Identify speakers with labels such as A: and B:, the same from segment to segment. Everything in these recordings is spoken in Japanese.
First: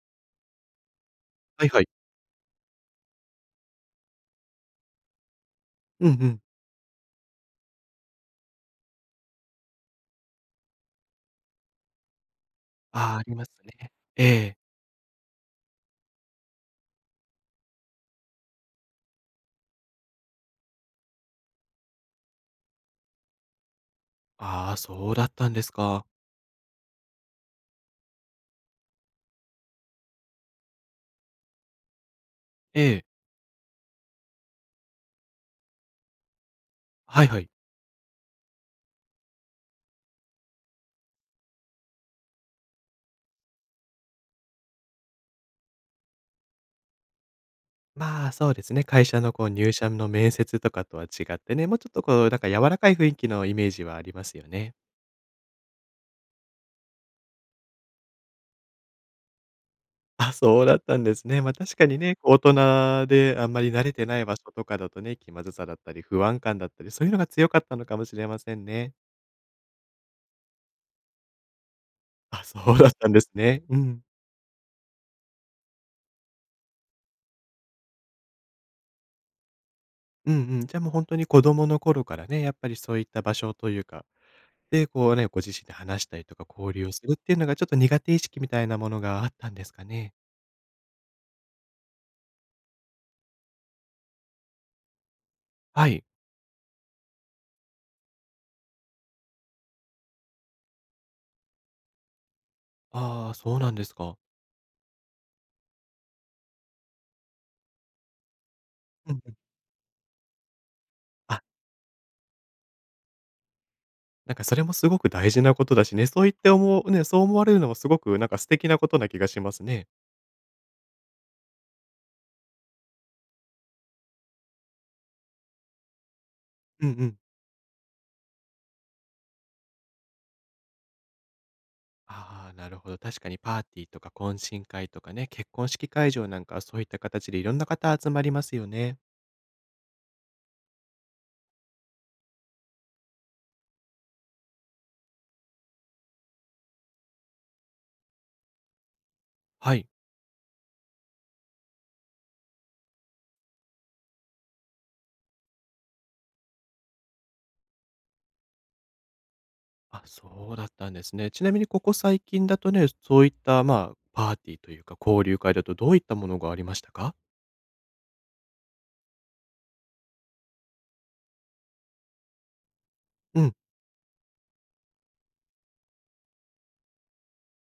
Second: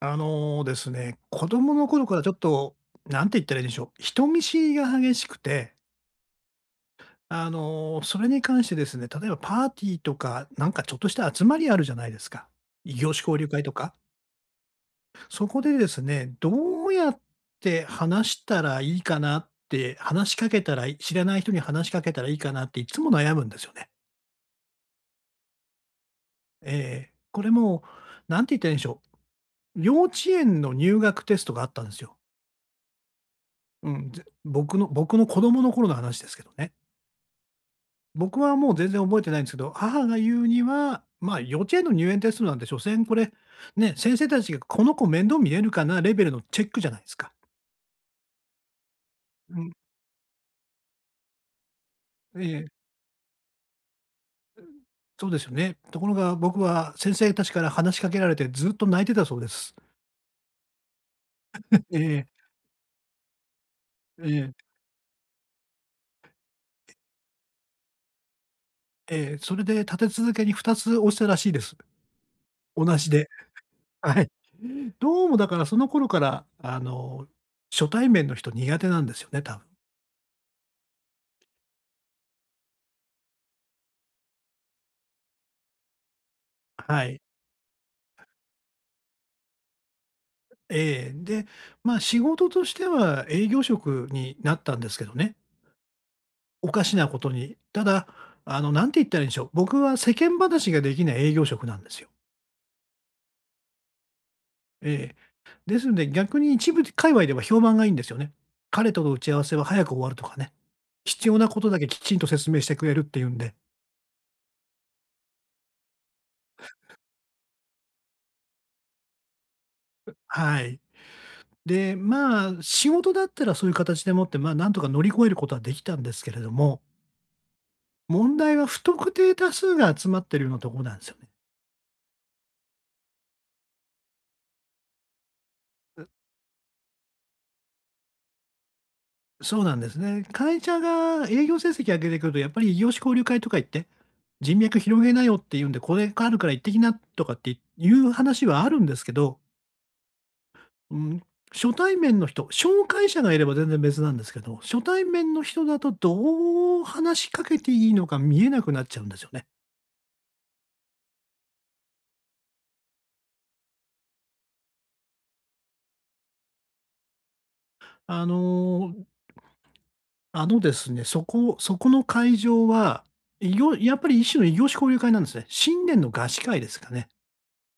A: あのですね、子
B: はい
A: 供
B: はい。
A: の頃からちょっと、なんて言ったらいいんでしょう、人見知りが激しくて、
B: うんうん。
A: それに関してですね、例えばパーティーとか、なんかちょっとした集まりあるじゃないですか。異業
B: ああ、
A: 種
B: あり
A: 交
B: ま
A: 流
B: す
A: 会と
B: ね。
A: か。
B: ええ。
A: そこでですね、どうやって話したらいいかなって、話しかけたらい知らない人に話しかけたらいいかなっていつも悩むんですよね。
B: ああ、そうだったんですか。
A: ええ。これもう、なんて言ったらいいんでしょう、幼稚園の入学テストがあったんですよ。
B: ええ。
A: うん、僕の子供の頃の話ですけどね。
B: はいはい。
A: 僕はもう全然覚えてないんですけど、母が言うには、まあ、幼稚園の入園テストなんて所詮これ、ね、先生たちがこの子面倒見れるかなレベルのチェックじゃないですか。
B: まあ、そうですね、会社のこう
A: うん。
B: 入社の面接とかとは違ってね、もうちょっとこうなん
A: え
B: か柔
A: え、
B: らかい雰囲気のイメージはありますよね。
A: そうですよね。ところが僕は先生たちから話しかけられてずっと泣いてたそうです。
B: あ、そうだったんですね。ま、確 かに
A: え
B: ね、
A: え、
B: こう大人であんまり慣れてない
A: え
B: 場所と
A: え、
B: かだとね、気まずさだったり、不安感だったり、そういうのが強かったのかもしれませんね。
A: ええ、それで立て続けに2つ押したらしいです。
B: あ、そうだっ
A: 同
B: た
A: じ
B: んで
A: で。
B: すね。うん。
A: はい。どうもだからその頃から、初対面の人苦手なんですよね、多分。
B: うんうん。じゃあもう本当に子供の頃からね、やっぱりそういった場所というかで、こうね、ご自身で話したりとか交流をす
A: は
B: るっ
A: い。
B: ていうのがちょっと苦手意識みたいなものがあったんですかね？
A: ええ、で、まあ、仕事としては営業職になったんですけどね、
B: はい。
A: おかしなことに。ただ、あの、なんて言ったらいいんでしょう、僕は世間話ができない営業職なんですよ。
B: ああ、そうなんですか。
A: ええ。ですので、逆に一部界隈では評判がいいんですよね。彼との
B: う
A: 打
B: んう
A: ち
B: ん。
A: 合わせは早く終わるとかね。必要
B: あ、
A: なことだけきちんと説明してくれるっていうんで。
B: なんかそれもすごく大事なことだしね、そう言って思うね、そう思われるのもすごくなんか素敵なことな気がしますね。
A: はい。で、まあ、仕事だったらそういう形でもって、まあ、なんとか乗り越えることはできたんですけれども、
B: うんうん。
A: 問題は不特定多数が集まってるようなところなんですよね。
B: ああ、なるほど。確かにパーティーとか懇親会とかね、結婚式会場なんかはそういった形でいろんな方集まりますよね。
A: そうなんですね。会社が営業成績上げてくると、やっぱり異業種交流会とか行って、人脈広げなよって言うんで、これがあるから行ってきなとかっていう話はあるんですけど、
B: はい。
A: うん、初対面の人、紹介者がいれば全然別なんですけど、初対面の人だとどう話しかけていいのか見えなくなっちゃうんですよね。
B: あ、そうだったんですね。ちなみにここ最近だとね、そういった、まあ、パーティーというか、交流会だとどういったものがありましたか？
A: あのー、あのですね、そこの会場は、
B: うん。
A: やっぱり一種の異業種交流会なんですね。新年の合宿会ですかね。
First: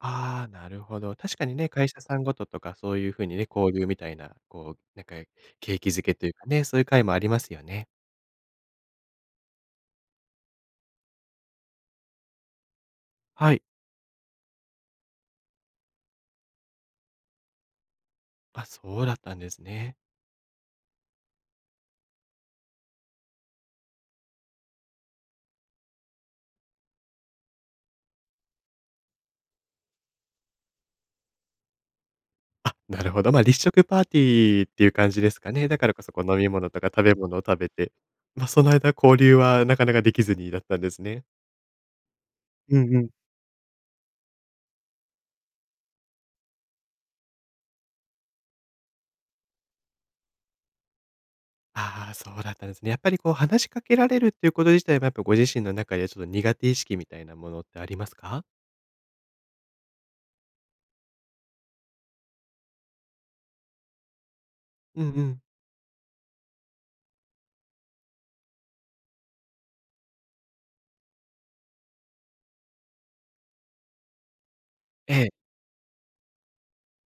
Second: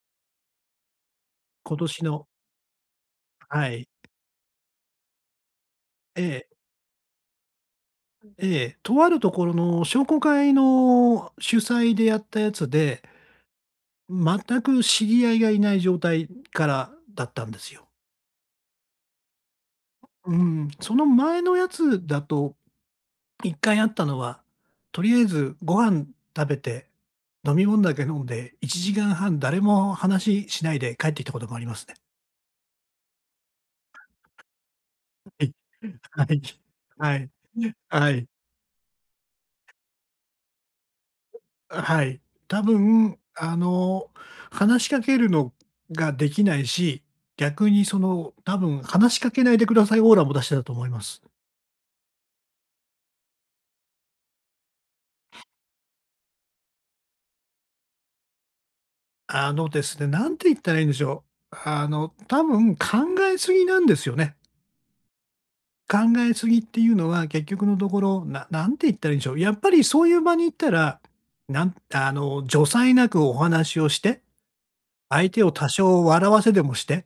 B: ああ、なるほど。確かにね、
A: 今
B: 会社
A: 年
B: さん
A: の。
B: ごととかそういう風にね、
A: は
B: 交流
A: い。
B: みたいな、こう、なんか景気づけというか
A: ええ
B: ね、そういう会もありますよね。
A: ええ、とあるところの商工会の主催でやったやつで、
B: はい。
A: 全く知り合いがいない状態からだったんですよ。
B: あ、そうだったんですね。
A: うん、その前のやつだと、一回あったのは、とりあえずご飯食べて、飲み物だけ飲んで、1時間半誰も話しないで帰ってきたこともありますね。
B: あ、なるほど。まあ、立食パーティーっていう感じですかね。だからこそ、こ
A: は
B: う、飲
A: い。
B: み物とか食べ
A: はい。
B: 物を食べて、
A: はい。はい。
B: まあ、その間交流はなかなかできずにだったんですね。
A: はい。多
B: うんうん。
A: 分、話しかけるのができないし、逆にその、多分話しかけないでくださいオーラも出してたと思います。
B: ああ、そうだったんですね。やっぱりこう話しかけられるっていうこと自体もやっぱご自身の中でちょっと苦手意識みたいなものってありますか？
A: あのですね、なんて言ったらいいんでしょう。あの、多分考えすぎなんですよね。
B: うんうん。
A: 考えすぎっていうのは結局のところ、ななんて言ったらいいんでしょう。やっぱりそういう場に行ったら、助才なくお話をして、
B: え
A: 相手
B: え。
A: を多少笑わせでもして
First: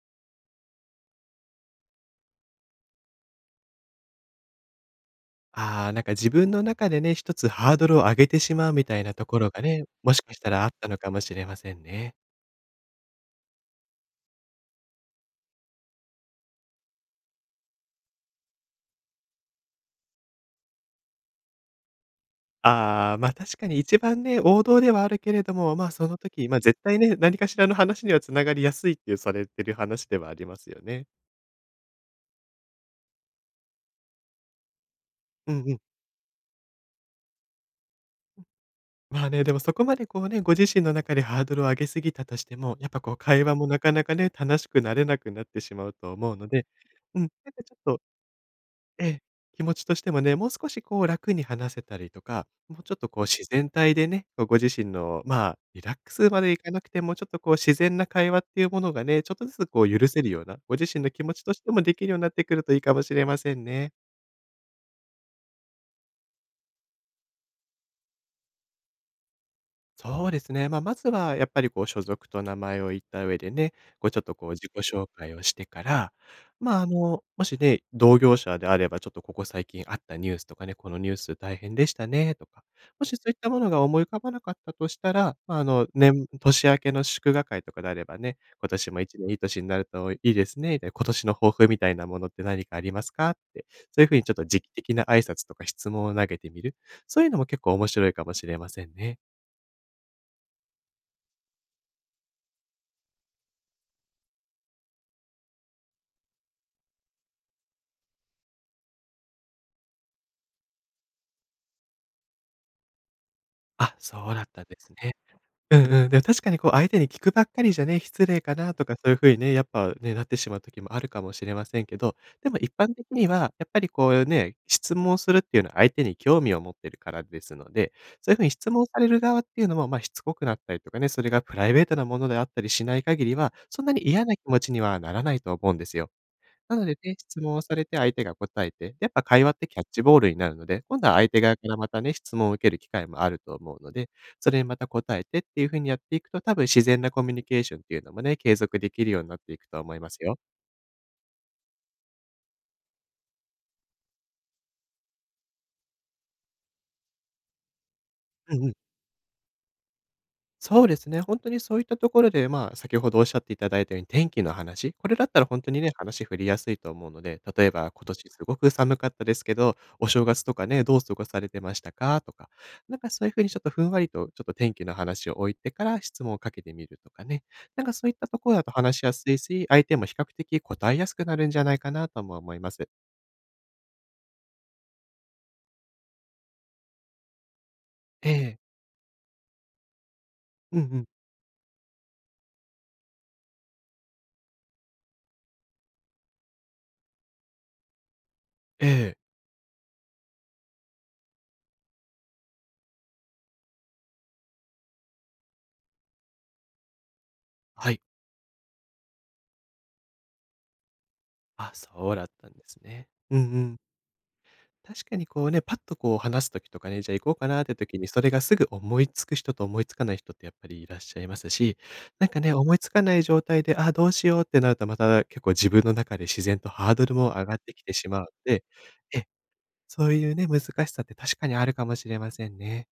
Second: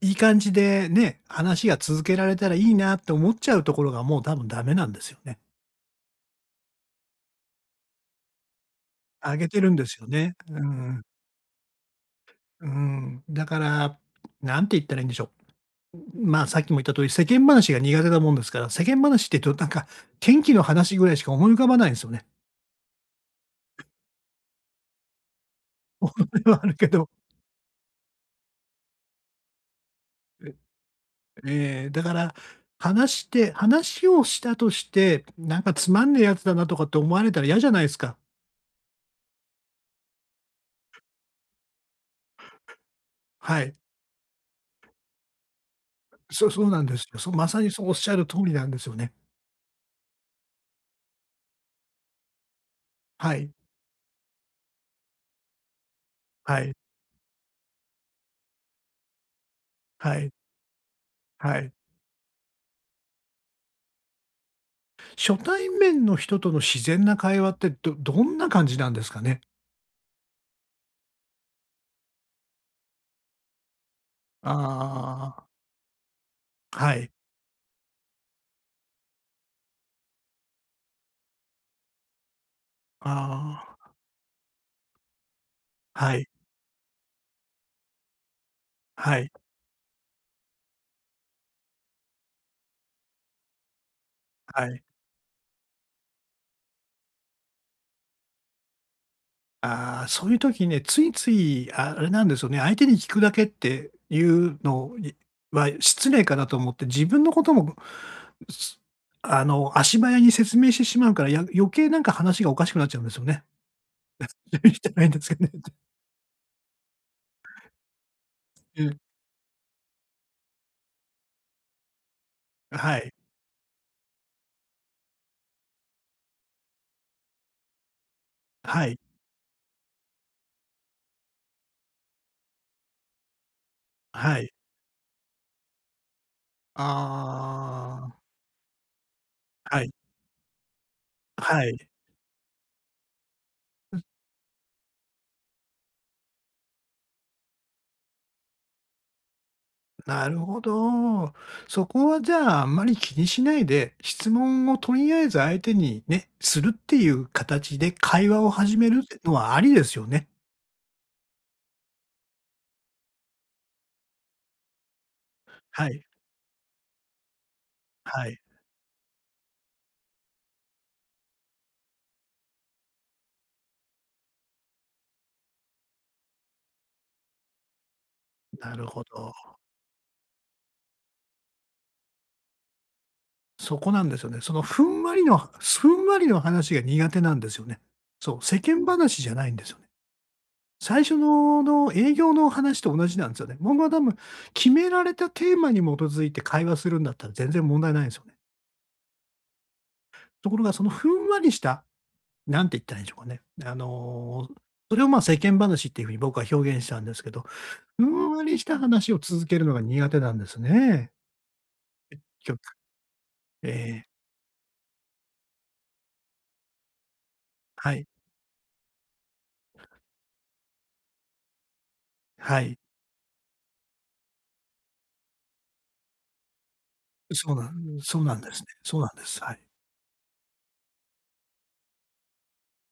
A: いい感じでね、話が続けられたらいいなって思っちゃうところがもう多分ダメなんですよね。
B: ああ、なんか自分の中でね、一つハードルを上げてしまうみたいなと
A: あ
B: こ
A: げ
B: ろ
A: て
B: が
A: るんで
B: ね、
A: すよ
B: もし
A: ね。
B: かした
A: う
B: らあっ
A: ん
B: た
A: う
B: の
A: ん。
B: かもしれませんね。
A: だから、なんて言ったらいいんでしょう。まあ、さっきも言った通り、世間話が苦手なもんですから、世間話って言うとなんか、天気の話ぐらいしか思い浮かばないんですよね。
B: ああ、ま、確かに一番ね、王道ではあるけれども、ま、その時、ま、
A: ある
B: 絶
A: け
B: 対
A: ど。
B: ね、何かしらの話にはつながりやすいっていうされてる話ではあり
A: えー
B: ますよね。
A: だから、話をしたとして、
B: う
A: なん
B: ん
A: か
B: うん。
A: つまんねえやつだなとかって思われたら嫌じゃないですか。
B: まあね、でもそこまでこうね、ご自身の中でハードルを上げすぎたとしても、やっぱこう会話
A: は
B: も
A: い。
B: なかなかね、楽しくなれなくなってしまうと思う
A: そ
B: の
A: うそ
B: で、
A: うなんですよ。
B: うん、
A: そう、ま
B: なん
A: さ
B: か
A: に
B: ちょっ
A: そうおっ
B: と、
A: しゃる通りなんですよ
B: え
A: ね。
B: え、気持ちとしてもね、もう少しこう楽に話せたりとか、もうちょっとこう
A: は
B: 自
A: い。
B: 然体でね、こうご自身の、まあ、リラックスまでい
A: は
B: か
A: い、
B: なくても、ちょっとこう自然な会話っていうものがね、ちょっとずつこう許
A: は
B: せる
A: い、
B: ような、ご自身の気持ちと
A: は
B: して
A: い。
B: もできるようになってくるといいかもしれませんね。
A: 初対面の人との自然な会話って、どんな感じなんですかね？
B: そうですね。まあ、まずはやっぱりこう所属と名前を言った上でね、こうちょっとこう自己紹介を
A: あ
B: してから、
A: あ、
B: まあ、あ
A: はい。
B: の、もしね、同業者であればちょっとここ最近あったニュースとかね、このニュース大変でしたねとか、もしそういったものが
A: あ
B: 思い浮かばなかったとしたら、まあ、あの、
A: あ、は
B: 年
A: い、
B: 年明けの祝賀会とかであればね、今年も
A: は
B: 1年
A: い、
B: いい年になるといいですねみたいな、今年の抱負みたいなものって何かありますかって、そういう風にちょっと時
A: は
B: 期
A: い。
B: 的な挨拶とか質問を投げてみる、そういうのも結構面白いかもしれませんね。
A: ああ、そういう時ね、ついつい、ああれなんですよね、相手に聞くだけっていうのは失礼かなと思って、自分のことも、す足早に説明してしまうから、余計なんか話がおかしくなっちゃうんですよね。
B: あ、そうだっ たんで
A: じゃ
B: す
A: ないん
B: ね。
A: ですかね
B: うんうん。でも確かにこう相手に聞くばっかりじゃね、失礼かな
A: う
B: とか
A: ん
B: そういうふうにね、やっぱね、なってしまう時もあるかもしれませんけど、でも一般
A: は
B: 的
A: い、
B: にはやっぱりこうね、質問するっていうのは相手に興味を持ってるからですので、そういうふうに質
A: は
B: 問
A: い、
B: される側っていうのも、ま、しつこくなったりとかね、それがプライベートなものであったりしない限りは、そんなに嫌な
A: は
B: 気
A: い。
B: 持ちにはならないと思うんですよ。なのでね、質問をされて
A: あ
B: 相手
A: あ。
B: が答えて、でやっぱ会話ってキ
A: は
B: ャッ
A: い。
B: チボールになるので、今度は相手側か
A: は
B: ら
A: い。
B: またね、質問を受ける機会もあると思うので、それにまた答えてっていう風にやっていくと、多分自然なコミュニケーションっていうのもね、継続できるようになっていくと思います
A: な
B: よ。
A: るほど。そこはじゃあ、あんまり気にしないで、質問をとりあえず相手にね、するっていう形で会話を
B: うんうん。
A: 始めるってのはありですよね。
B: そうですね、本当にそういったところで、まあ、先ほどおっしゃっていただいたように、天気の話、これだったら本当に
A: は
B: ね、
A: い。
B: 話振りやすいと思うので、例えば、今年
A: は
B: す
A: い。
B: ごく寒かったですけど、お正月とかね、どう過ごされてましたか？とか、なんかそういうふうにちょっとふんわりと、ちょっと天気の話を置いてから質問をかけてみるとかね、なんかそういったところだと
A: なる
B: 話
A: ほ
B: しやす
A: ど。
B: いし、相手も比較的答えやすくなるんじゃないかなとも思います。
A: そこなんですよね。ふんわりの話が苦手なんですよね。
B: え
A: そう、
B: え。
A: 世間話じゃないんですよね。
B: うんう
A: 最
B: ん。
A: 初のの営業の話と同じなんですよね。僕は多分、決められたテーマに基づいて会話するんだったら全然問題ないんですよね。
B: ええ。
A: ところがそのふんわりしたなんて言ったらいいんでしょうかね。あの、それを、ま、世間話っていう風に僕は表現したんですけど、
B: はい。
A: ふんわりした話を続けるのが苦手なんですね。
B: あ、そうだったん
A: 結局
B: ですね。うんうん。
A: えー
B: 確かにこうね、パッとこう話す時とかね、じゃあ行こうかなって
A: は
B: 時
A: い、
B: に、それがすぐ思いつく人と思いつかない人ってやっぱりいらっしゃいますし、なんかね、
A: は
B: 思
A: い。
B: いつかない状態で、あ、どうしようってなると、また結構自分の中で自然とハードルも上
A: そ
B: が
A: う
B: っ
A: な
B: てきて
A: ん
B: しま
A: そ
B: う
A: う
B: の
A: なんです
B: で、
A: ね。そうなんで
B: え、
A: す。はい。
B: そういうね、難しさって確かにあるかもしれませんね。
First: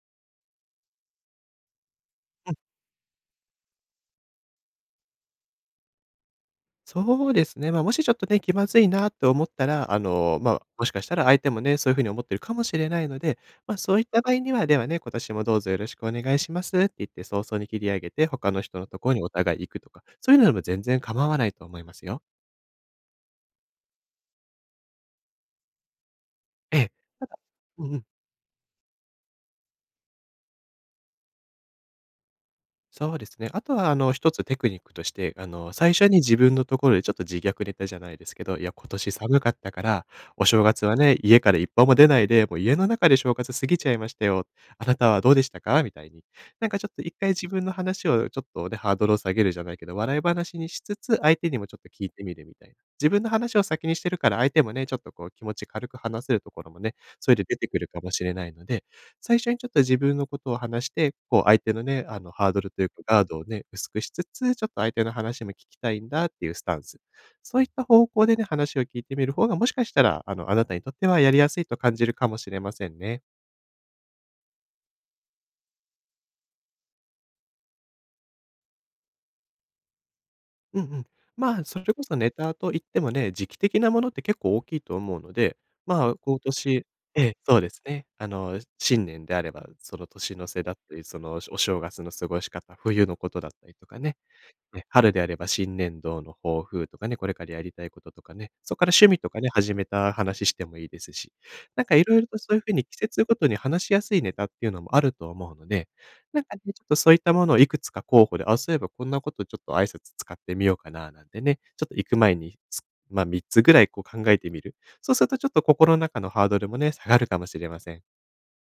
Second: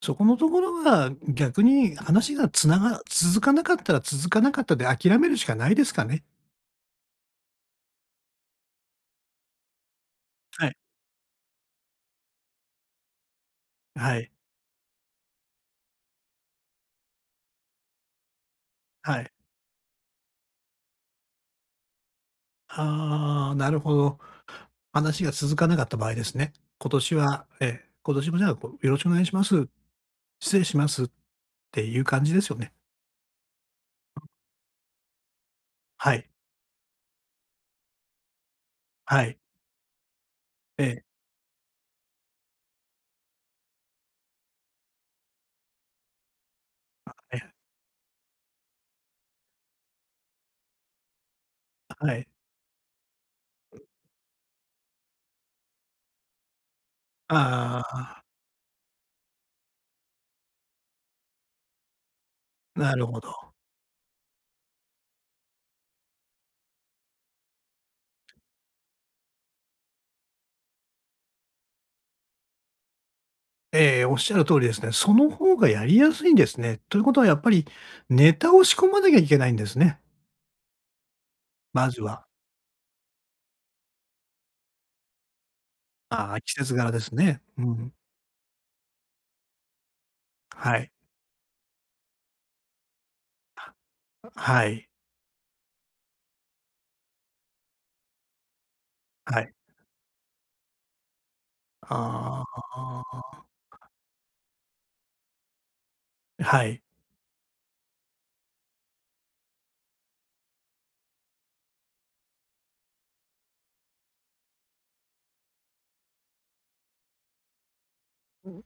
A: そこのところが逆に話がつなが続かなかったら続かなかったで諦めるしかないですかね。
B: そうですね。まあ、もしちょっとね、気まずいなと思ったら、あの、まあ、
A: はい、
B: もしかしたら相手もね、そういうふうに思ってるかもしれないので、まあ、そういっ
A: は
B: た
A: い、
B: 場合には、ではね、今年もどうぞよろしくお願いしますって言って、早々に切り上げて、他の人のところ
A: は
B: にお
A: い。
B: 互い行くとか、そういうのでも全然構わないと思いますよ。
A: ああ、なるほど。話が続かなかった場合ですね。
B: え
A: 今
B: え。
A: 年
B: ただ
A: はえ
B: うん
A: ー
B: うん。
A: 今年もじゃあ、こう、よろしくお願いします。失礼しますっていう感じですよね。
B: そうですね。あとは、あの、一つテクニックとして、あの、最初
A: は
B: に
A: い。
B: 自分のところでちょっと自虐ネタじゃないですけど、いや、今年
A: はい。
B: 寒かったから、お正
A: え
B: 月は
A: え、
B: ね、家から一歩も出ないで、もう家の中で正月過ぎちゃいましたよ。あなたはどうでしたかみたいに。なんかちょっと一回自
A: え
B: 分の話をちょっとね、ハードルを下げるじゃないけど、笑い話にしつつ、相手にもちょっと聞い
A: は
B: て
A: い。
B: みるみたいな。自分の話を先にしてるから、相手もね、ちょっとこう気持ち軽く話せるところもね、それで出てくるか
A: あ
B: もしれないので、最初にちょっと自分のことを話して、こう相手のね、ハードル
A: あ、
B: という
A: な
B: か
A: るほ
B: ガ
A: ど。
B: ードをね、薄くしつつ、ちょっと相手の話も聞きたいんだっていうスタンス。そういった方向でね、話を聞いてみる方が、もしかしたら、あなたにとってはやりやすいと感じるかもしれませんね。
A: ええ、おっしゃる通りですね。その方がやりやすいんですね。ということはやっぱり、ネタを仕込まなきゃいけないんですね。
B: うんうん。まあ、それ
A: まず
B: こそ
A: は。
B: ネタと言ってもね、時期的なものって結構大きいと思うので、まあ、
A: あ
B: 今
A: あ、季節
B: 年
A: 柄です
B: ええ、
A: ね。
B: そう
A: う
B: です
A: ん。
B: ね。新年であれば、その年の瀬だ
A: は
B: っ
A: い。
B: たり、そのお正月の過ごし方、冬のことだったりとかね。
A: は
B: ね、
A: い。
B: 春であれば新年度の抱負とかね、これからやりたいこととかね、そこから趣味と
A: は
B: かね、
A: い。
B: 始めた話してもいいですし、なんか色々と
A: あ
B: そういう風に季節ご
A: あ。
B: とに話しやすいネタっていうのもあると思うので、なんか
A: は
B: ね、ち
A: い。
B: ょっとそういったものをいくつか候補で、あ、そういえばこんなことちょっと挨拶使ってみようかななんてね、ちょっと行く前に、3つぐらいこう考えてみる。そうするとちょっと心の中のハードルもね、下がるかもしれません。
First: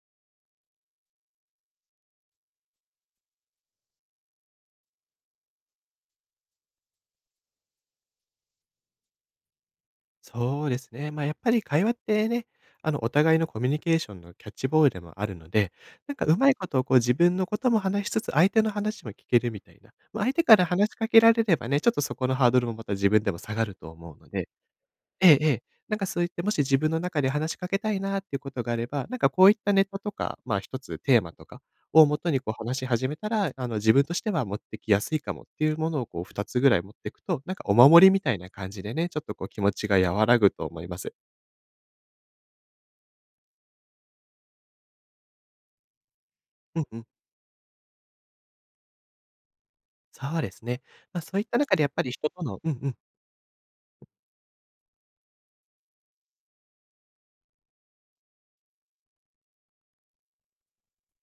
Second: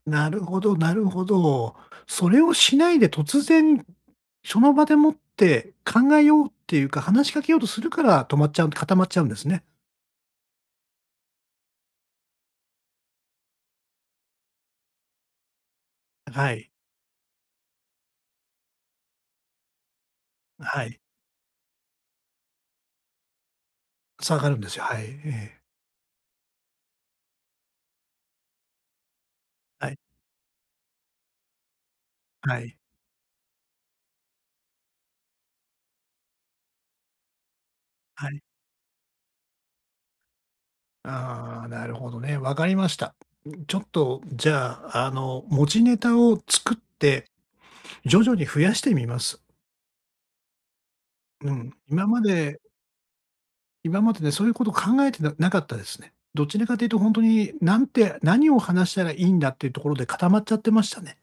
A: なるほどなるほど。それをしないで突然、その場でもって考えようっていうか、話しかけようとするから止まっちゃう固まっちゃうんですね。
B: そうですね。まあ、やっぱり会話ってね、お互いのコミュニケーションのキャッチボールでもあるので、なんかうま
A: は
B: いこ
A: い。
B: とをこう自分のことも話しつつ、相手の話も聞けるみたいな。まあ、相手から
A: は
B: 話し
A: い。
B: かけられればね、ちょっとそこのハードルもまた自分でも下がると思うの
A: 下
B: で、
A: がるんですよ。はい。え
B: えええ
A: え。
B: え。なんかそういって、もし自分の中で話しかけたいなっていうことがあれば、なんかこういったネ
A: はい。
B: タとか、まあ、一つテーマとかをもとにこ
A: は
B: う
A: い。
B: 話し始めたら、自分としては持ってきやすいかもっていうものをこう2つぐらい持っていくと、なんかお守りみ
A: は
B: たい
A: い。
B: な感じでね、ちょっとこう気持ちが和らぐと思います。
A: ああ、なるほどね。わかりました。ちょっと、じゃあ、持ちネタを作っ
B: うんうん。
A: て、徐々に増やしてみます。
B: そうですね。ま、そういっ
A: う
B: た
A: ん。
B: 中でやっぱり人とのうんうん。
A: 今までね、そういうこと考えてななかったですね。どちらかというと本当に、なんて何を話したらいいんだっていうところで固まっちゃってましたね。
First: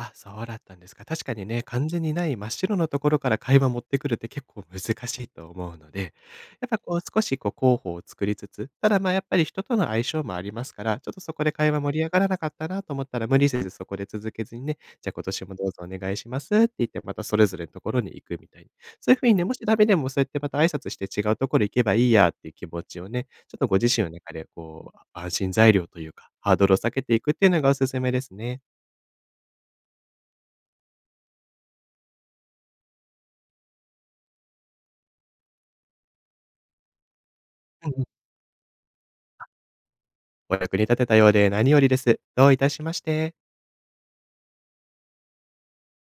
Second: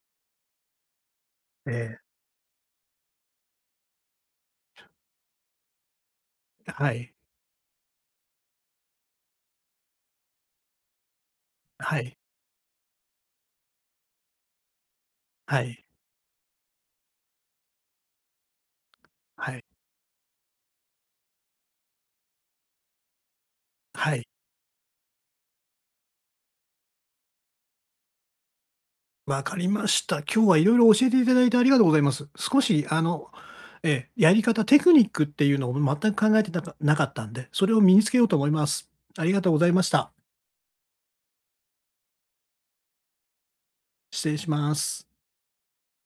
B: あ、そうだったんですか。確かにね、完
A: え
B: 全にない真っ白のところから会話持ってくるって結構難しいと思うので、やっ
A: え、
B: ぱ
A: は
B: こう
A: い。
B: 少しこう候補を作りつつ、ただまあやっぱり人との相性もありますから、ちょっとそこで会話
A: は
B: 盛り上
A: い。
B: がらなかったなと思ったら無理せずそこで続けずにね、じゃあ今年も
A: は
B: どうぞ
A: い。
B: お願いしますって言ってまたそれぞれのところに行くみたいに。そういうふうにね、も
A: は
B: し
A: い。
B: ダメでもそうやってまた挨拶して違うところ行けばいいやっていう気持ちをね、ちょっとご自身の
A: はい。
B: 中でこう安心材料というか、ハードルを避けていくっていうのがおすすめですね。
A: わかりました。今日は色々教えていただいてありがとうございます。少しやり方、テクニックっていうのを全く考えてなかなかったんで、それを
B: う
A: 身に
B: ん、
A: つけようと思います。ありがとうございました。
B: お役に立てたようで何よりです。どういたしまして。
A: 失礼します。